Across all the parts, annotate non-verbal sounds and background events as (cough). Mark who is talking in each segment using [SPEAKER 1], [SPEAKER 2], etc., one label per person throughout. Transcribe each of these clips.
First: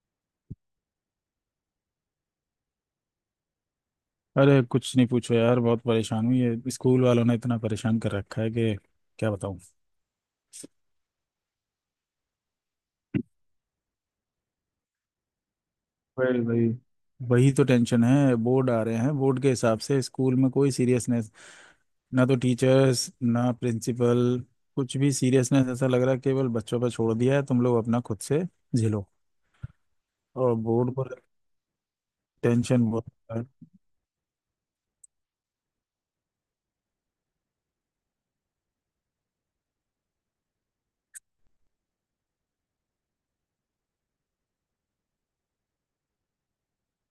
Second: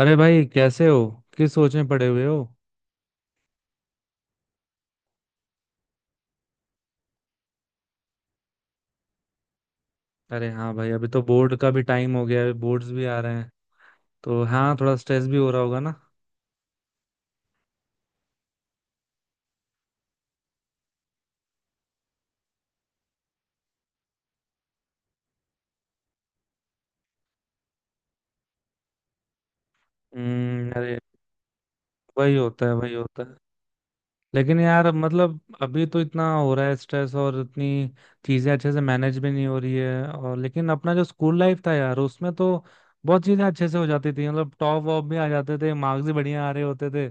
[SPEAKER 1] अरे भाई, कैसे हो? किस सोच में पड़े हुए हो?
[SPEAKER 2] अरे कुछ नहीं पूछो यार, बहुत परेशान हूँ। ये स्कूल वालों ने इतना परेशान कर रखा है कि क्या बताऊँ।
[SPEAKER 1] अरे हाँ भाई, अभी तो बोर्ड का भी टाइम हो गया है, बोर्ड्स भी आ रहे हैं। तो हाँ, थोड़ा स्ट्रेस भी हो रहा होगा ना।
[SPEAKER 2] वही वही वही तो टेंशन है। बोर्ड आ रहे हैं, बोर्ड के हिसाब से स्कूल में कोई सीरियसनेस ना तो टीचर्स, ना प्रिंसिपल, कुछ भी सीरियसनेस। ऐसा लग रहा है केवल बच्चों पर छोड़ दिया है, तुम लोग अपना खुद से झेलो। और
[SPEAKER 1] हम्म।
[SPEAKER 2] बोर्ड
[SPEAKER 1] अरे,
[SPEAKER 2] पर
[SPEAKER 1] वही होता है
[SPEAKER 2] टेंशन
[SPEAKER 1] वही
[SPEAKER 2] बहुत
[SPEAKER 1] होता है।
[SPEAKER 2] है।
[SPEAKER 1] लेकिन यार, मतलब अभी तो इतना हो रहा है स्ट्रेस, और इतनी चीजें अच्छे से मैनेज भी नहीं हो रही है। और लेकिन अपना जो स्कूल लाइफ था यार, उसमें तो बहुत चीजें अच्छे से हो जाती थी। मतलब टॉप वॉप भी आ जाते थे, मार्क्स भी बढ़िया आ रहे होते थे।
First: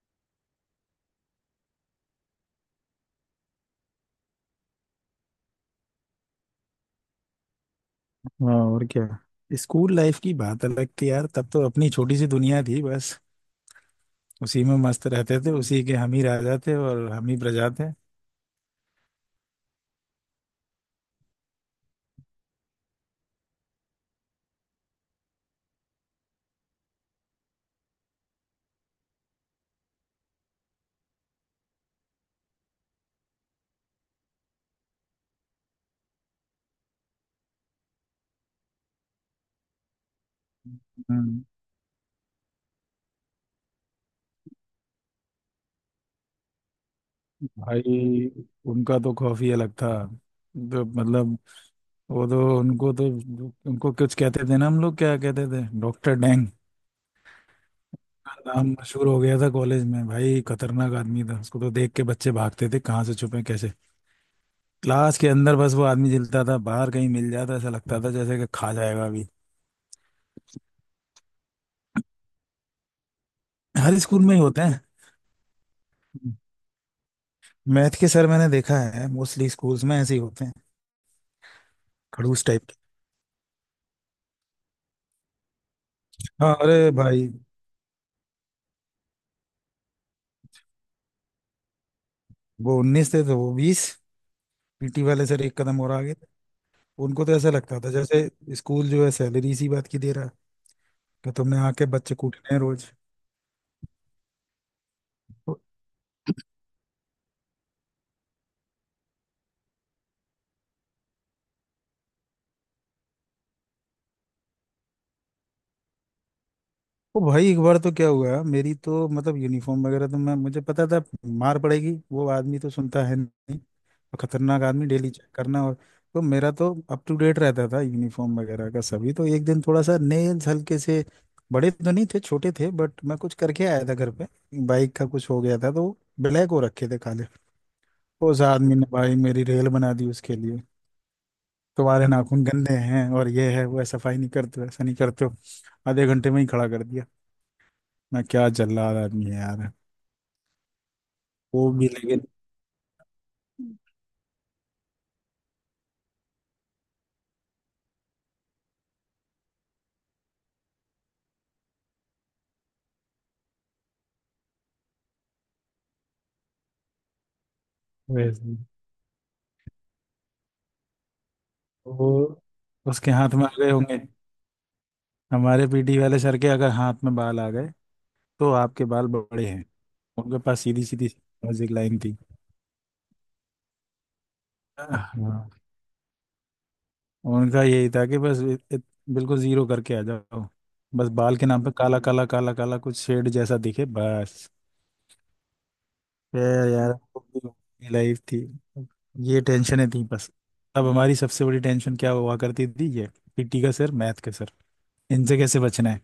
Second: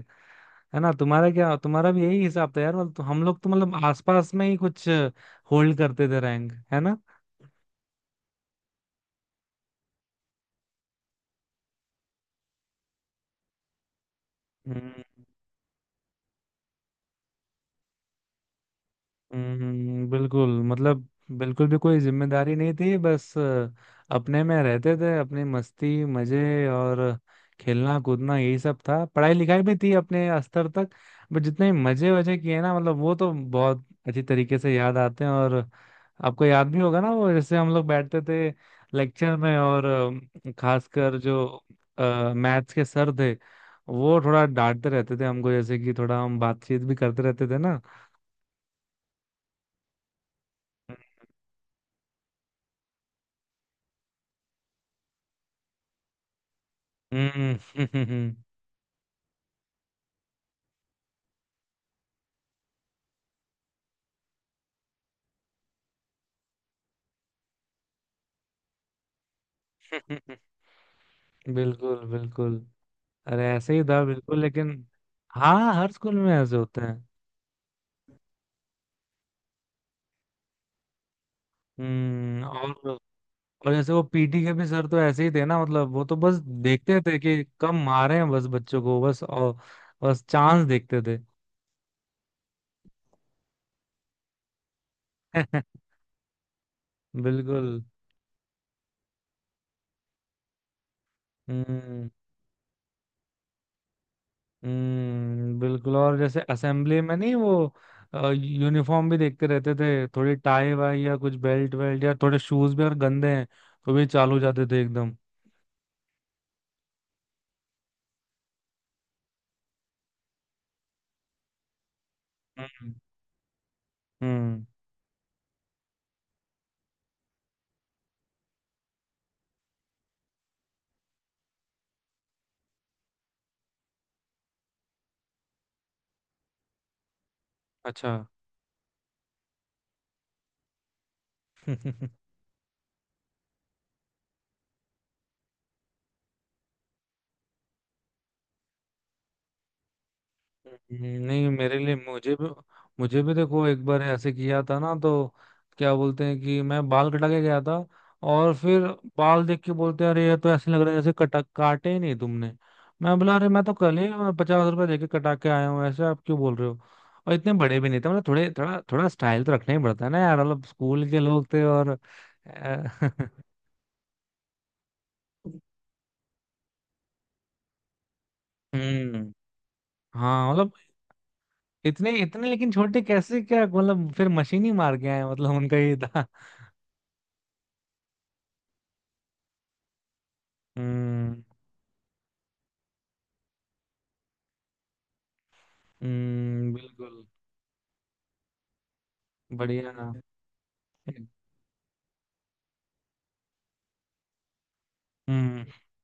[SPEAKER 1] है ना? तुम्हारा क्या, तुम्हारा भी यही हिसाब था यार? मतलब तो हम लोग तो मतलब आसपास में ही कुछ होल्ड करते थे रैंक, है
[SPEAKER 2] हाँ और क्या। स्कूल लाइफ की बात अलग थी यार, तब तो अपनी छोटी सी दुनिया थी, बस उसी में
[SPEAKER 1] ना।
[SPEAKER 2] मस्त रहते थे, उसी के हम ही राजा थे और हम ही प्रजा थे।
[SPEAKER 1] हम्म, बिल्कुल। मतलब बिल्कुल भी कोई जिम्मेदारी नहीं थी। बस अपने में रहते थे, अपनी मस्ती मजे और खेलना कूदना यही सब था। पढ़ाई लिखाई भी थी अपने स्तर तक। बट जितने मजे वजे किए ना, मतलब वो तो बहुत अच्छी तरीके से याद आते हैं। और आपको याद भी होगा ना, वो जैसे हम लोग बैठते थे लेक्चर में, और खासकर
[SPEAKER 2] हम्म।
[SPEAKER 1] जो मैथ्स के सर थे, वो थोड़ा डांटते रहते थे हमको, जैसे कि थोड़ा हम बातचीत भी करते रहते थे ना।
[SPEAKER 2] भाई उनका तो खौफ ही अलग था। तो मतलब वो तो उनको कुछ कहते थे ना, हम लोग क्या कहते थे, डॉक्टर डैंग। का
[SPEAKER 1] हम्म।
[SPEAKER 2] नाम मशहूर हो गया था कॉलेज में। भाई खतरनाक आदमी था, उसको तो देख के बच्चे भागते थे कहाँ से छुपे कैसे क्लास के अंदर। बस वो आदमी जलता था, बाहर कहीं मिल जाता ऐसा लगता था जैसे कि खा जाएगा अभी।
[SPEAKER 1] (laughs) बिल्कुल बिल्कुल। अरे, ऐसे ही
[SPEAKER 2] हर
[SPEAKER 1] था
[SPEAKER 2] स्कूल में
[SPEAKER 1] बिल्कुल।
[SPEAKER 2] ही होते
[SPEAKER 1] लेकिन
[SPEAKER 2] हैं।
[SPEAKER 1] हाँ, हर स्कूल में ऐसे होते हैं।
[SPEAKER 2] मैथ के सर मैंने देखा है मोस्टली स्कूल्स में ऐसे ही होते हैं,
[SPEAKER 1] हम्म।
[SPEAKER 2] खड़ूस टाइप।
[SPEAKER 1] और जैसे वो पीटी के भी सर तो ऐसे ही थे ना। मतलब वो तो बस
[SPEAKER 2] हाँ अरे
[SPEAKER 1] देखते थे
[SPEAKER 2] भाई।
[SPEAKER 1] कि कम मारे हैं बस बच्चों को, बस। और बस चांस देखते थे।
[SPEAKER 2] वो उन्नीस थे तो वो बीस, पीटी वाले सर एक
[SPEAKER 1] (laughs)
[SPEAKER 2] कदम और आगे थे। उनको तो ऐसा
[SPEAKER 1] बिल्कुल।
[SPEAKER 2] लगता था जैसे स्कूल जो है सैलरी इसी बात की दे रहा है कि तुमने आके
[SPEAKER 1] हम्म।
[SPEAKER 2] बच्चे कूटने हैं रोज।
[SPEAKER 1] हम्म, बिल्कुल। और जैसे असेंबली में नहीं, वो यूनिफॉर्म भी देखते रहते थे। थोड़ी टाई वाई या कुछ बेल्ट वेल्ट, या थोड़े शूज भी अगर गंदे हैं तो भी चालू जाते थे एकदम।
[SPEAKER 2] ओ भाई एक बार तो क्या हुआ, मेरी तो मतलब यूनिफॉर्म वगैरह तो मैं मुझे पता था मार पड़ेगी, वो आदमी तो
[SPEAKER 1] हम्म।
[SPEAKER 2] सुनता है नहीं। और खतरनाक
[SPEAKER 1] हम्म,
[SPEAKER 2] आदमी, डेली चेक करना। और तो मेरा तो अप टू डेट रहता था यूनिफॉर्म वगैरह का सभी। तो एक दिन थोड़ा सा नेल्स, हल्के से बड़े तो नहीं थे, छोटे थे, बट मैं कुछ करके आया था घर पे, बाइक का कुछ हो गया था, तो ब्लैक हो रखे थे, काले।
[SPEAKER 1] अच्छा।
[SPEAKER 2] उस आदमी ने भाई मेरी रेल बना दी उसके लिए। तुम्हारे
[SPEAKER 1] (laughs)
[SPEAKER 2] नाखून गंदे हैं और ये है वो है, सफाई नहीं करते हो, ऐसा नहीं करते हो। आधे घंटे में ही खड़ा कर दिया ना। क्या जल्लाद आदमी है यार।
[SPEAKER 1] नहीं
[SPEAKER 2] वो
[SPEAKER 1] मेरे
[SPEAKER 2] भी
[SPEAKER 1] लिए,
[SPEAKER 2] लेकिन
[SPEAKER 1] मुझे भी देखो, एक बार ऐसे किया था ना। तो क्या बोलते हैं कि मैं बाल कटा के गया था, और फिर बाल देख के बोलते हैं, अरे ये तो ऐसे लग रहा है जैसे कटा काटे ही नहीं तुमने। मैं बोला, अरे मैं तो कल ही 50 रुपए देके कटा के आया हूँ, ऐसे आप क्यों बोल रहे हो? और इतने बड़े भी नहीं थे। मतलब
[SPEAKER 2] वैसे
[SPEAKER 1] थोड़े
[SPEAKER 2] ही।
[SPEAKER 1] थोड़ा थोड़ा स्टाइल तो रखना ही पड़ता है ना यार। मतलब स्कूल के लोग थे और
[SPEAKER 2] वो
[SPEAKER 1] अ,
[SPEAKER 2] उसके हाथ में
[SPEAKER 1] (laughs)
[SPEAKER 2] आ गए होंगे। हमारे पीटी वाले सर के अगर हाथ में बाल आ गए तो आपके बाल
[SPEAKER 1] हम्म,
[SPEAKER 2] बड़े हैं। उनके
[SPEAKER 1] हाँ,
[SPEAKER 2] पास
[SPEAKER 1] मतलब
[SPEAKER 2] सीधी सीधी म्यूजिक लाइन
[SPEAKER 1] इतने
[SPEAKER 2] थी।
[SPEAKER 1] इतने लेकिन छोटे कैसे? क्या मतलब फिर मशीन ही मार के आए?
[SPEAKER 2] हाँ।
[SPEAKER 1] मतलब उनका ये था।
[SPEAKER 2] उनका यही था कि बस इत, इत, बिल्कुल जीरो करके आ जाओ। बस बाल
[SPEAKER 1] हम्म।
[SPEAKER 2] के नाम पे काला काला काला काला कुछ शेड जैसा दिखे, बस। फिर यार
[SPEAKER 1] बिल्कुल।
[SPEAKER 2] वो भी लाइफ थी, ये टेंशनें
[SPEAKER 1] बढ़िया।
[SPEAKER 2] थी बस। अब हमारी सबसे बड़ी टेंशन क्या हुआ करती थी, ये पीटी का सर, मैथ का सर, इनसे कैसे
[SPEAKER 1] हम्म।
[SPEAKER 2] बचना है।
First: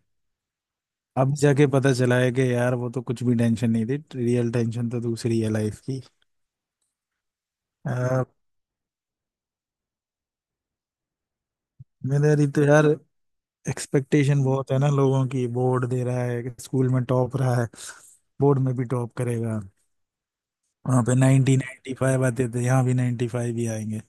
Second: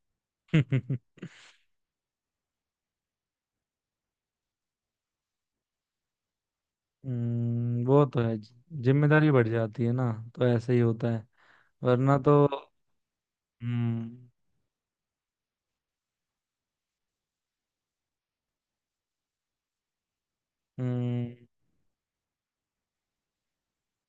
[SPEAKER 1] (laughs)
[SPEAKER 2] अब जाके पता चला है कि यार वो तो कुछ भी टेंशन नहीं थी, रियल टेंशन तो दूसरी है लाइफ की।
[SPEAKER 1] वो तो
[SPEAKER 2] आ,
[SPEAKER 1] है। जिम्मेदारी बढ़ जाती है ना तो ऐसे ही होता है, वरना तो।
[SPEAKER 2] जिम्मेदारी तो यार
[SPEAKER 1] हम्म।
[SPEAKER 2] एक्सपेक्टेशन बहुत है ना लोगों की, बोर्ड दे रहा है, स्कूल में टॉप रहा है, बोर्ड में भी टॉप करेगा। वहाँ पे
[SPEAKER 1] हम्म।
[SPEAKER 2] नाइनटी नाइन्टी फाइव आते थे, यहाँ भी नाइन्टी फाइव ही आएंगे।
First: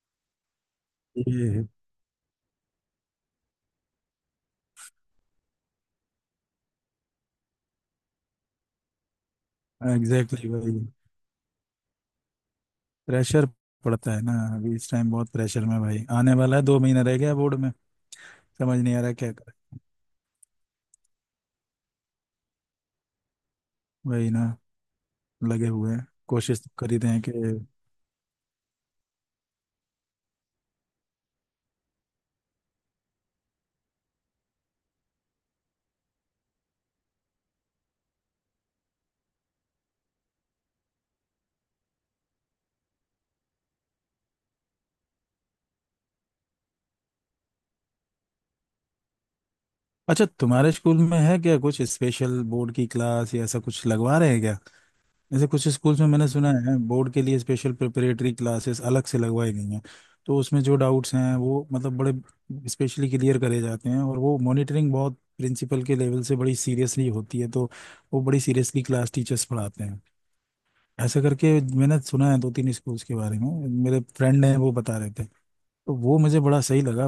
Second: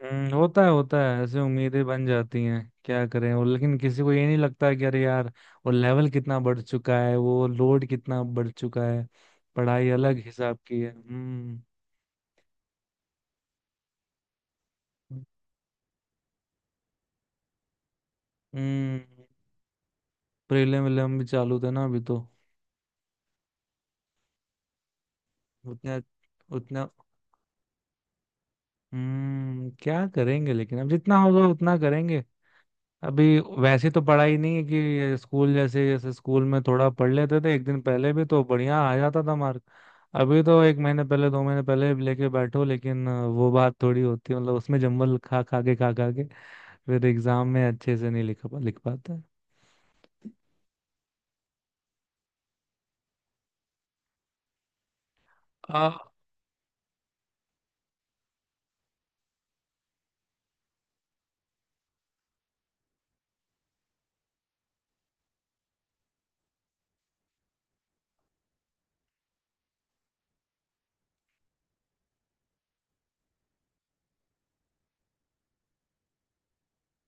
[SPEAKER 1] होता है होता है, ऐसे
[SPEAKER 2] ये
[SPEAKER 1] उम्मीदें बन जाती हैं, क्या करें। और लेकिन किसी को ये नहीं लगता है कि अरे यार, वो लेवल कितना बढ़ चुका है, वो लोड कितना बढ़ चुका है। पढ़ाई अलग
[SPEAKER 2] एग्जैक्टली
[SPEAKER 1] हिसाब
[SPEAKER 2] exactly
[SPEAKER 1] की
[SPEAKER 2] भाई।
[SPEAKER 1] है। हम्म।
[SPEAKER 2] प्रेशर पड़ता है ना, अभी इस टाइम बहुत प्रेशर में भाई आने वाला है, 2 महीना रह गया बोर्ड में। समझ नहीं आ रहा
[SPEAKER 1] हम्म।
[SPEAKER 2] क्या करें।
[SPEAKER 1] प्रीलिम विलियम भी चालू थे ना अभी तो।
[SPEAKER 2] वही ना, लगे हुए
[SPEAKER 1] उतने
[SPEAKER 2] हैं, कोशिश तो
[SPEAKER 1] उतना।
[SPEAKER 2] कर ही रहे हैं कि।
[SPEAKER 1] क्या करेंगे, लेकिन अब जितना होगा उतना करेंगे। अभी वैसे तो पढ़ाई नहीं है कि स्कूल, जैसे जैसे स्कूल में थोड़ा पढ़ लेते थे एक दिन पहले भी तो बढ़िया आ जाता था मार्क। अभी तो एक महीने पहले 2 महीने पहले भी लेके बैठो, लेकिन वो बात थोड़ी होती है। मतलब उसमें जम्बल खा खा के फिर एग्जाम में अच्छे से नहीं लिख पाते।
[SPEAKER 2] अच्छा तुम्हारे स्कूल में है क्या कुछ स्पेशल बोर्ड की क्लास या ऐसा कुछ लगवा रहे हैं क्या। जैसे कुछ
[SPEAKER 1] आ,
[SPEAKER 2] स्कूल्स में मैंने सुना है बोर्ड के लिए स्पेशल प्रिपरेटरी क्लासेस अलग से लगवाई गई हैं। तो उसमें जो डाउट्स हैं वो मतलब बड़े स्पेशली क्लियर करे जाते हैं, और वो मॉनिटरिंग बहुत प्रिंसिपल के लेवल से बड़ी सीरियसली होती है। तो वो बड़ी सीरियसली क्लास टीचर्स पढ़ाते हैं ऐसा करके। मैंने सुना है दो तीन स्कूल्स के बारे में, मेरे फ्रेंड हैं वो बता रहे थे, तो वो मुझे बड़ा सही लगा।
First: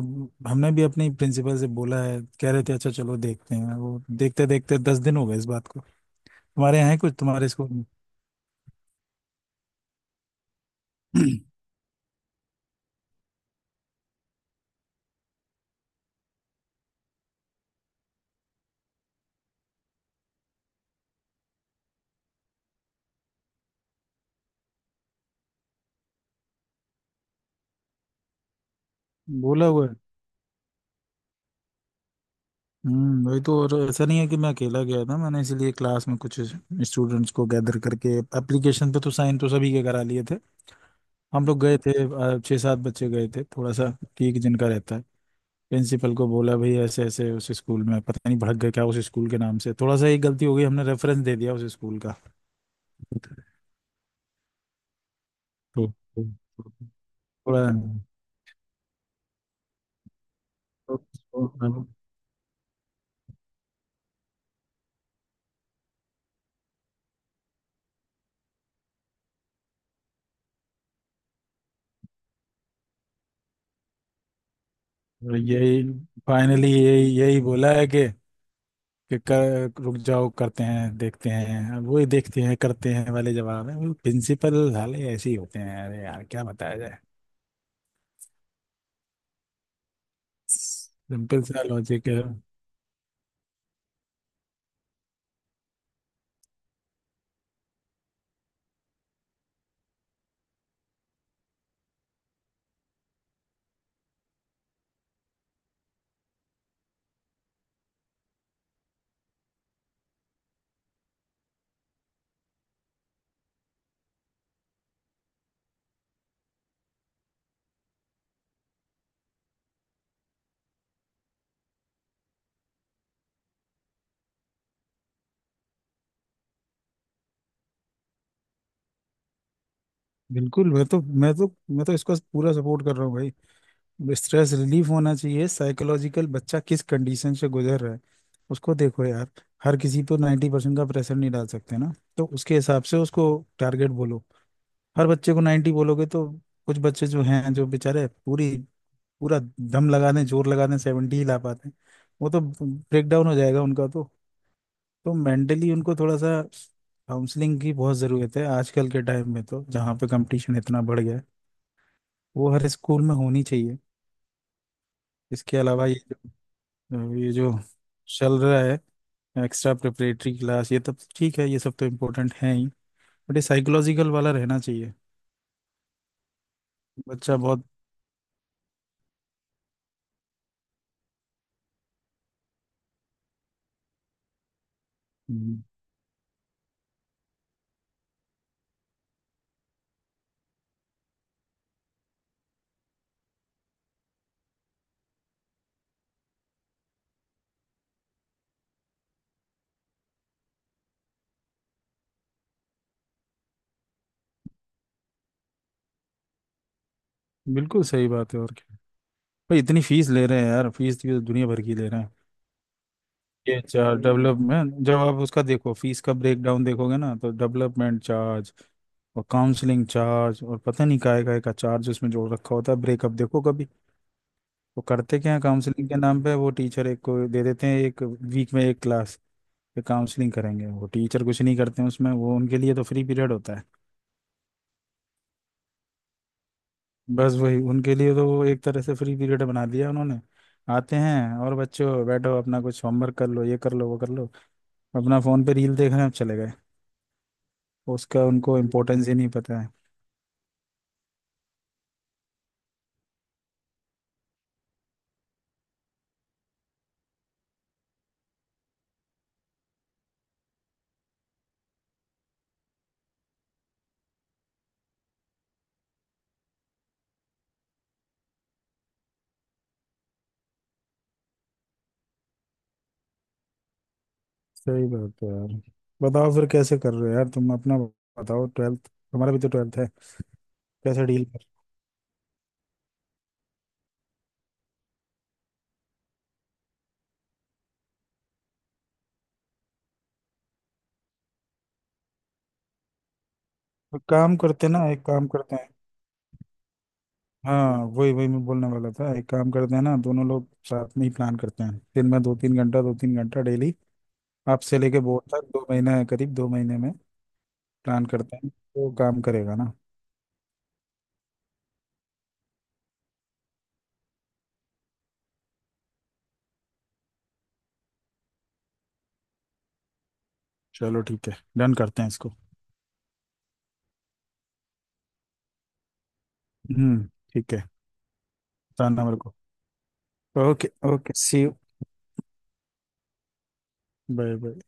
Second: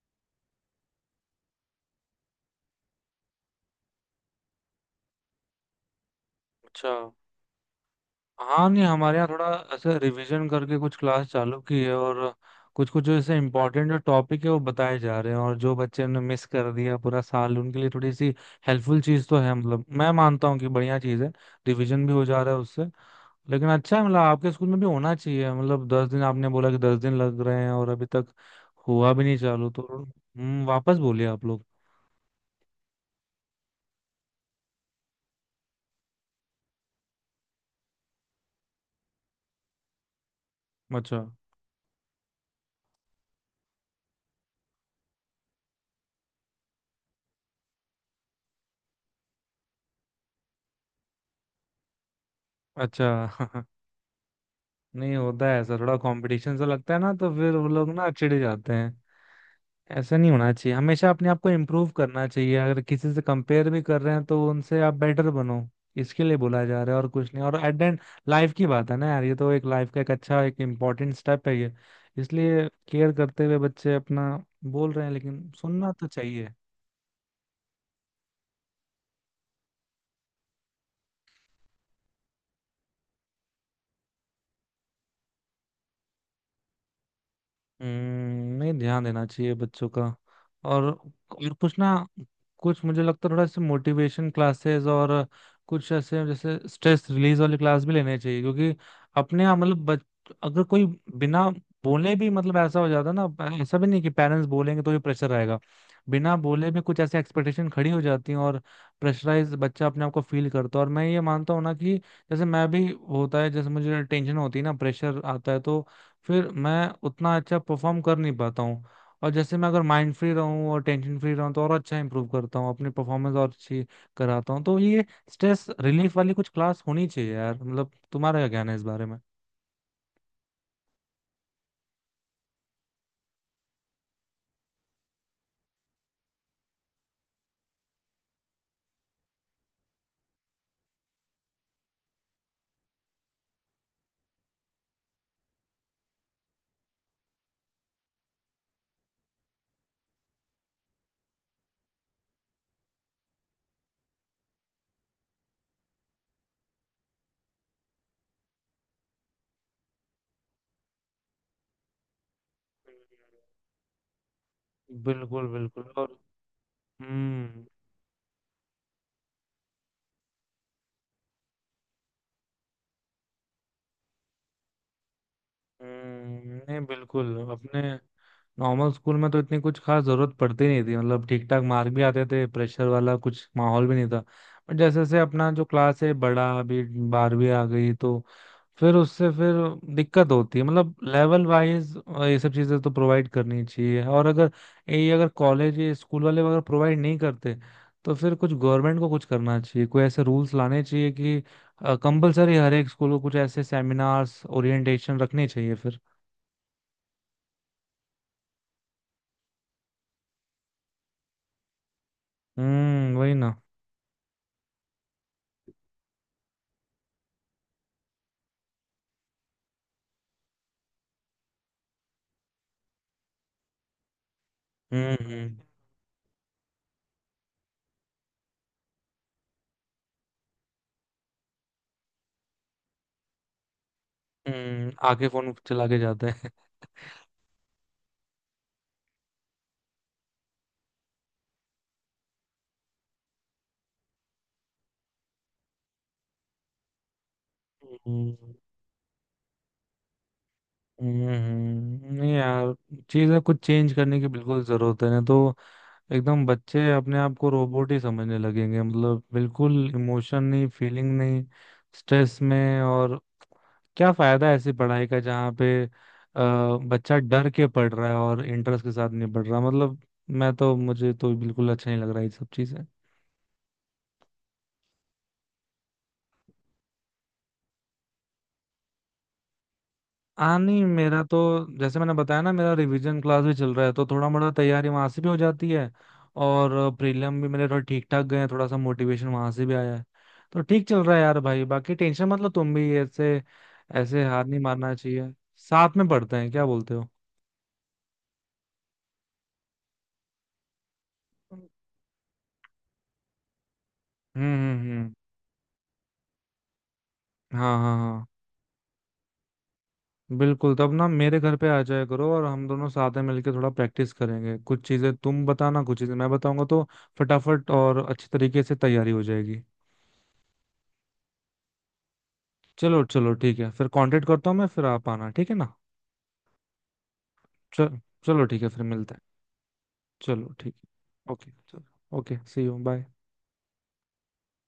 [SPEAKER 2] हमने भी अपने प्रिंसिपल से बोला है, कह रहे थे अच्छा चलो देखते हैं, वो देखते देखते 10 दिन हो गए इस बात को। तुम्हारे यहाँ
[SPEAKER 1] अच्छा।
[SPEAKER 2] है कुछ तुम्हारे स्कूल में।
[SPEAKER 1] हाँ, नहीं हमारे यहाँ थोड़ा ऐसे रिवीजन करके कुछ क्लास चालू की है, और कुछ कुछ जो ऐसे इम्पोर्टेंट जो टॉपिक है वो बताए जा रहे हैं, और जो बच्चे ने मिस कर दिया पूरा साल उनके लिए थोड़ी सी हेल्पफुल चीज़ तो है। मतलब मैं मानता हूँ कि बढ़िया चीज़ है, रिवीजन भी हो जा रहा है उससे। लेकिन अच्छा है, मतलब आपके स्कूल में भी होना चाहिए। मतलब 10 दिन आपने बोला कि 10 दिन लग रहे हैं और अभी तक हुआ भी नहीं
[SPEAKER 2] बोला
[SPEAKER 1] चालू तो।
[SPEAKER 2] हुआ है।
[SPEAKER 1] वापस बोलिए आप लोग।
[SPEAKER 2] वही तो। और ऐसा नहीं है कि मैं अकेला गया था, मैंने इसीलिए क्लास में कुछ स्टूडेंट्स को गैदर करके एप्लीकेशन पे तो साइन तो सभी के करा लिए थे।
[SPEAKER 1] अच्छा
[SPEAKER 2] हम लोग गए थे। छः सात बच्चे गए थे, थोड़ा सा ठीक जिनका रहता है। प्रिंसिपल को बोला भाई ऐसे ऐसे उस स्कूल में, पता नहीं भड़क गए क्या उस स्कूल के नाम से, थोड़ा सा एक गलती हो गई हमने रेफरेंस दे दिया उस स्कूल का।
[SPEAKER 1] अच्छा।
[SPEAKER 2] (laughs)
[SPEAKER 1] (laughs) नहीं, होता है ऐसा,
[SPEAKER 2] तो
[SPEAKER 1] थोड़ा कंपटीशन सा लगता है ना तो फिर वो
[SPEAKER 2] पूरा-
[SPEAKER 1] लोग ना चिढ़ जाते हैं। ऐसा नहीं होना चाहिए। हमेशा अपने आप को इम्प्रूव करना चाहिए। अगर किसी से कंपेयर भी कर रहे हैं तो उनसे आप बेटर बनो, इसके लिए बोला जा रहा है और कुछ नहीं। और एट द एंड, लाइफ की बात है ना यार। ये तो एक लाइफ का एक अच्छा एक इम्पोर्टेंट स्टेप है ये। इसलिए केयर करते हुए बच्चे अपना बोल रहे हैं, लेकिन
[SPEAKER 2] यही
[SPEAKER 1] सुनना तो चाहिए।
[SPEAKER 2] फाइनली, यही यही बोला है कि रुक जाओ, करते हैं देखते हैं, अब वही देखते हैं करते हैं वाले जवाब है। वो प्रिंसिपल साले ऐसे ही होते हैं, अरे यार क्या बताया जाए।
[SPEAKER 1] नहीं, ध्यान देना चाहिए बच्चों का। और
[SPEAKER 2] सिंपल
[SPEAKER 1] और
[SPEAKER 2] सा
[SPEAKER 1] कुछ ना
[SPEAKER 2] लॉजिक है।
[SPEAKER 1] कुछ मुझे लगता है थोड़ा ऐसे मोटिवेशन क्लासेस, और कुछ ऐसे जैसे स्ट्रेस रिलीज वाली क्लास भी लेने चाहिए। क्योंकि अपने आप, मतलब बच अगर कोई बिना बोले भी, मतलब ऐसा हो जाता है ना। ऐसा भी नहीं कि पेरेंट्स बोलेंगे तो ये प्रेशर आएगा, बिना बोले भी कुछ ऐसे एक्सपेक्टेशन खड़ी हो जाती हैं, और प्रेशराइज बच्चा अपने आप को फील करता है। और मैं ये मानता हूँ ना कि जैसे मैं भी, होता है जैसे मुझे टेंशन होती है ना, प्रेशर आता है तो फिर मैं उतना अच्छा परफॉर्म कर नहीं पाता हूँ। और जैसे मैं अगर माइंड फ्री रहूँ और टेंशन फ्री रहूँ तो और अच्छा इंप्रूव करता हूँ, अपनी परफॉर्मेंस और अच्छी कराता हूँ। तो ये स्ट्रेस रिलीफ वाली कुछ क्लास होनी चाहिए यार। मतलब तुम्हारा क्या कहना है इस बारे में?
[SPEAKER 2] बिल्कुल, मैं तो इसको पूरा सपोर्ट कर रहा हूँ भाई। स्ट्रेस रिलीफ होना चाहिए, साइकोलॉजिकल बच्चा किस कंडीशन से गुजर रहा है उसको देखो यार। हर किसी पर 90% का प्रेशर नहीं डाल सकते ना, तो उसके हिसाब से उसको टारगेट बोलो। हर बच्चे को 90 बोलोगे तो कुछ बच्चे जो हैं जो बेचारे पूरी, पूरा दम लगा दें जोर लगा दें 70 ही ला पाते हैं, वो तो ब्रेक डाउन हो जाएगा उनका तो। तो मेंटली उनको थोड़ा सा काउंसलिंग की बहुत ज़रूरत है आजकल के टाइम में, तो जहाँ पे कंपटीशन इतना बढ़ गया है, वो हर स्कूल में होनी चाहिए।
[SPEAKER 1] बिल्कुल
[SPEAKER 2] इसके अलावा
[SPEAKER 1] बिल्कुल।
[SPEAKER 2] ये
[SPEAKER 1] और
[SPEAKER 2] जो
[SPEAKER 1] हम्म।
[SPEAKER 2] चल रहा है एक्स्ट्रा प्रिपरेटरी क्लास, ये तब ठीक है, ये सब तो इम्पोर्टेंट है ही, बट ये साइकोलॉजिकल वाला रहना चाहिए।
[SPEAKER 1] नहीं बिल्कुल,
[SPEAKER 2] बच्चा बहुत।
[SPEAKER 1] अपने नॉर्मल स्कूल में तो इतनी कुछ खास जरूरत पड़ती नहीं थी, मतलब ठीक ठाक मार्क भी आते थे, प्रेशर वाला कुछ माहौल भी नहीं था। बट जैसे जैसे अपना जो क्लास है बड़ा अभी, 12वीं आ गई, तो फिर उससे फिर दिक्कत होती है, मतलब लेवल वाइज। ये सब चीज़ें तो प्रोवाइड करनी चाहिए, और अगर ये अगर कॉलेज, ये स्कूल वाले अगर प्रोवाइड नहीं करते, तो फिर कुछ गवर्नमेंट को कुछ करना चाहिए। कोई ऐसे रूल्स लाने चाहिए कि कंपलसरी हर एक स्कूल को कुछ ऐसे सेमिनार्स ओरिएंटेशन रखने चाहिए फिर।
[SPEAKER 2] बिल्कुल सही बात है, और क्या। भाई इतनी फीस ले रहे हैं यार, फीस तो दुनिया भर की ले रहे हैं।
[SPEAKER 1] हम्म। वही ना।
[SPEAKER 2] ये चार डेवलपमेंट, जब आप उसका देखो फीस का ब्रेकडाउन देखोगे ना, तो डेवलपमेंट चार्ज और काउंसलिंग चार्ज और पता नहीं काय काय का चार्ज उसमें जोड़ रखा होता है, ब्रेकअप देखो कभी। वो
[SPEAKER 1] हम्म।
[SPEAKER 2] करते क्या है
[SPEAKER 1] हम्म।
[SPEAKER 2] काउंसलिंग के नाम पे, वो टीचर एक को दे देते हैं, एक वीक में एक क्लास, ये काउंसलिंग करेंगे। वो टीचर कुछ नहीं करते हैं उसमें, वो उनके लिए तो फ्री पीरियड होता है।
[SPEAKER 1] आके फोन चला के जाते हैं।
[SPEAKER 2] बस वही, उनके लिए तो वो एक तरह से फ्री पीरियड बना दिया उन्होंने। आते हैं और बच्चों बैठो अपना कुछ होमवर्क कर लो, ये कर लो वो कर लो, अपना फोन पे रील देख रहे हैं, अब चले गए। उसका
[SPEAKER 1] हम्म।
[SPEAKER 2] उनको इम्पोर्टेंस ही नहीं पता है।
[SPEAKER 1] नहीं यार, चीजें कुछ चेंज करने की बिल्कुल जरूरत है ना, तो एकदम बच्चे अपने आप को रोबोट ही समझने लगेंगे। मतलब बिल्कुल इमोशन नहीं, फीलिंग नहीं, स्ट्रेस में। और क्या फायदा है ऐसी पढ़ाई का जहाँ पे बच्चा डर के पढ़ रहा है और इंटरेस्ट के साथ नहीं पढ़ रहा? मतलब मैं तो मुझे तो बिल्कुल अच्छा नहीं लग रहा है ये सब चीजें।
[SPEAKER 2] सही बात है यार। बताओ फिर कैसे कर रहे हो यार, तुम अपना बताओ, ट्वेल्थ हमारा भी तो ट्वेल्थ है,
[SPEAKER 1] हाँ, नहीं
[SPEAKER 2] कैसे
[SPEAKER 1] मेरा
[SPEAKER 2] डील
[SPEAKER 1] तो,
[SPEAKER 2] कर।
[SPEAKER 1] जैसे मैंने बताया ना, मेरा रिवीजन क्लास भी चल रहा है तो थोड़ा मोड़ा तैयारी वहां से भी हो जाती है। और प्रीलिम भी मेरे थोड़ा ठीक ठाक गए हैं, थोड़ा सा मोटिवेशन वहां से भी आया है। तो ठीक चल रहा है यार भाई, बाकी टेंशन मत लो तुम भी ऐसे।
[SPEAKER 2] एक
[SPEAKER 1] ऐसे
[SPEAKER 2] काम
[SPEAKER 1] हार नहीं
[SPEAKER 2] करते हैं ना,
[SPEAKER 1] मारना
[SPEAKER 2] एक काम
[SPEAKER 1] चाहिए।
[SPEAKER 2] करते हैं।
[SPEAKER 1] साथ में पढ़ते हैं, क्या बोलते हो?
[SPEAKER 2] हाँ, वही वही मैं बोलने वाला था। एक काम करते हैं ना, दोनों लोग साथ में ही प्लान करते
[SPEAKER 1] हम्म।
[SPEAKER 2] हैं, दिन में दो तीन घंटा डेली,
[SPEAKER 1] हम्म।
[SPEAKER 2] आपसे लेके
[SPEAKER 1] हम्म।
[SPEAKER 2] बोर्ड तक 2 महीने, करीब 2 महीने में
[SPEAKER 1] हाँ हाँ
[SPEAKER 2] प्लान
[SPEAKER 1] हाँ।
[SPEAKER 2] करते हैं, तो काम करेगा ना।
[SPEAKER 1] बिल्कुल, तब ना मेरे घर पे आ जाया करो, और हम दोनों साथ में मिलके थोड़ा प्रैक्टिस करेंगे। कुछ चीजें तुम बताना, कुछ चीजें मैं बताऊंगा, तो फटाफट और अच्छी तरीके से तैयारी हो जाएगी।
[SPEAKER 2] चलो ठीक है, डन करते हैं इसको।
[SPEAKER 1] चलो चलो ठीक है, फिर कांटेक्ट करता हूँ मैं, फिर आप आना ठीक है ना।
[SPEAKER 2] हम्म, ठीक है।
[SPEAKER 1] चल, चलो ठीक है फिर
[SPEAKER 2] बताना
[SPEAKER 1] मिलते
[SPEAKER 2] मेरे
[SPEAKER 1] हैं।
[SPEAKER 2] को।
[SPEAKER 1] चलो
[SPEAKER 2] ओके।
[SPEAKER 1] ठीक
[SPEAKER 2] ओके
[SPEAKER 1] है,
[SPEAKER 2] सी
[SPEAKER 1] ओके
[SPEAKER 2] यू।
[SPEAKER 1] चलो, okay see you, bye.
[SPEAKER 2] Bye bye.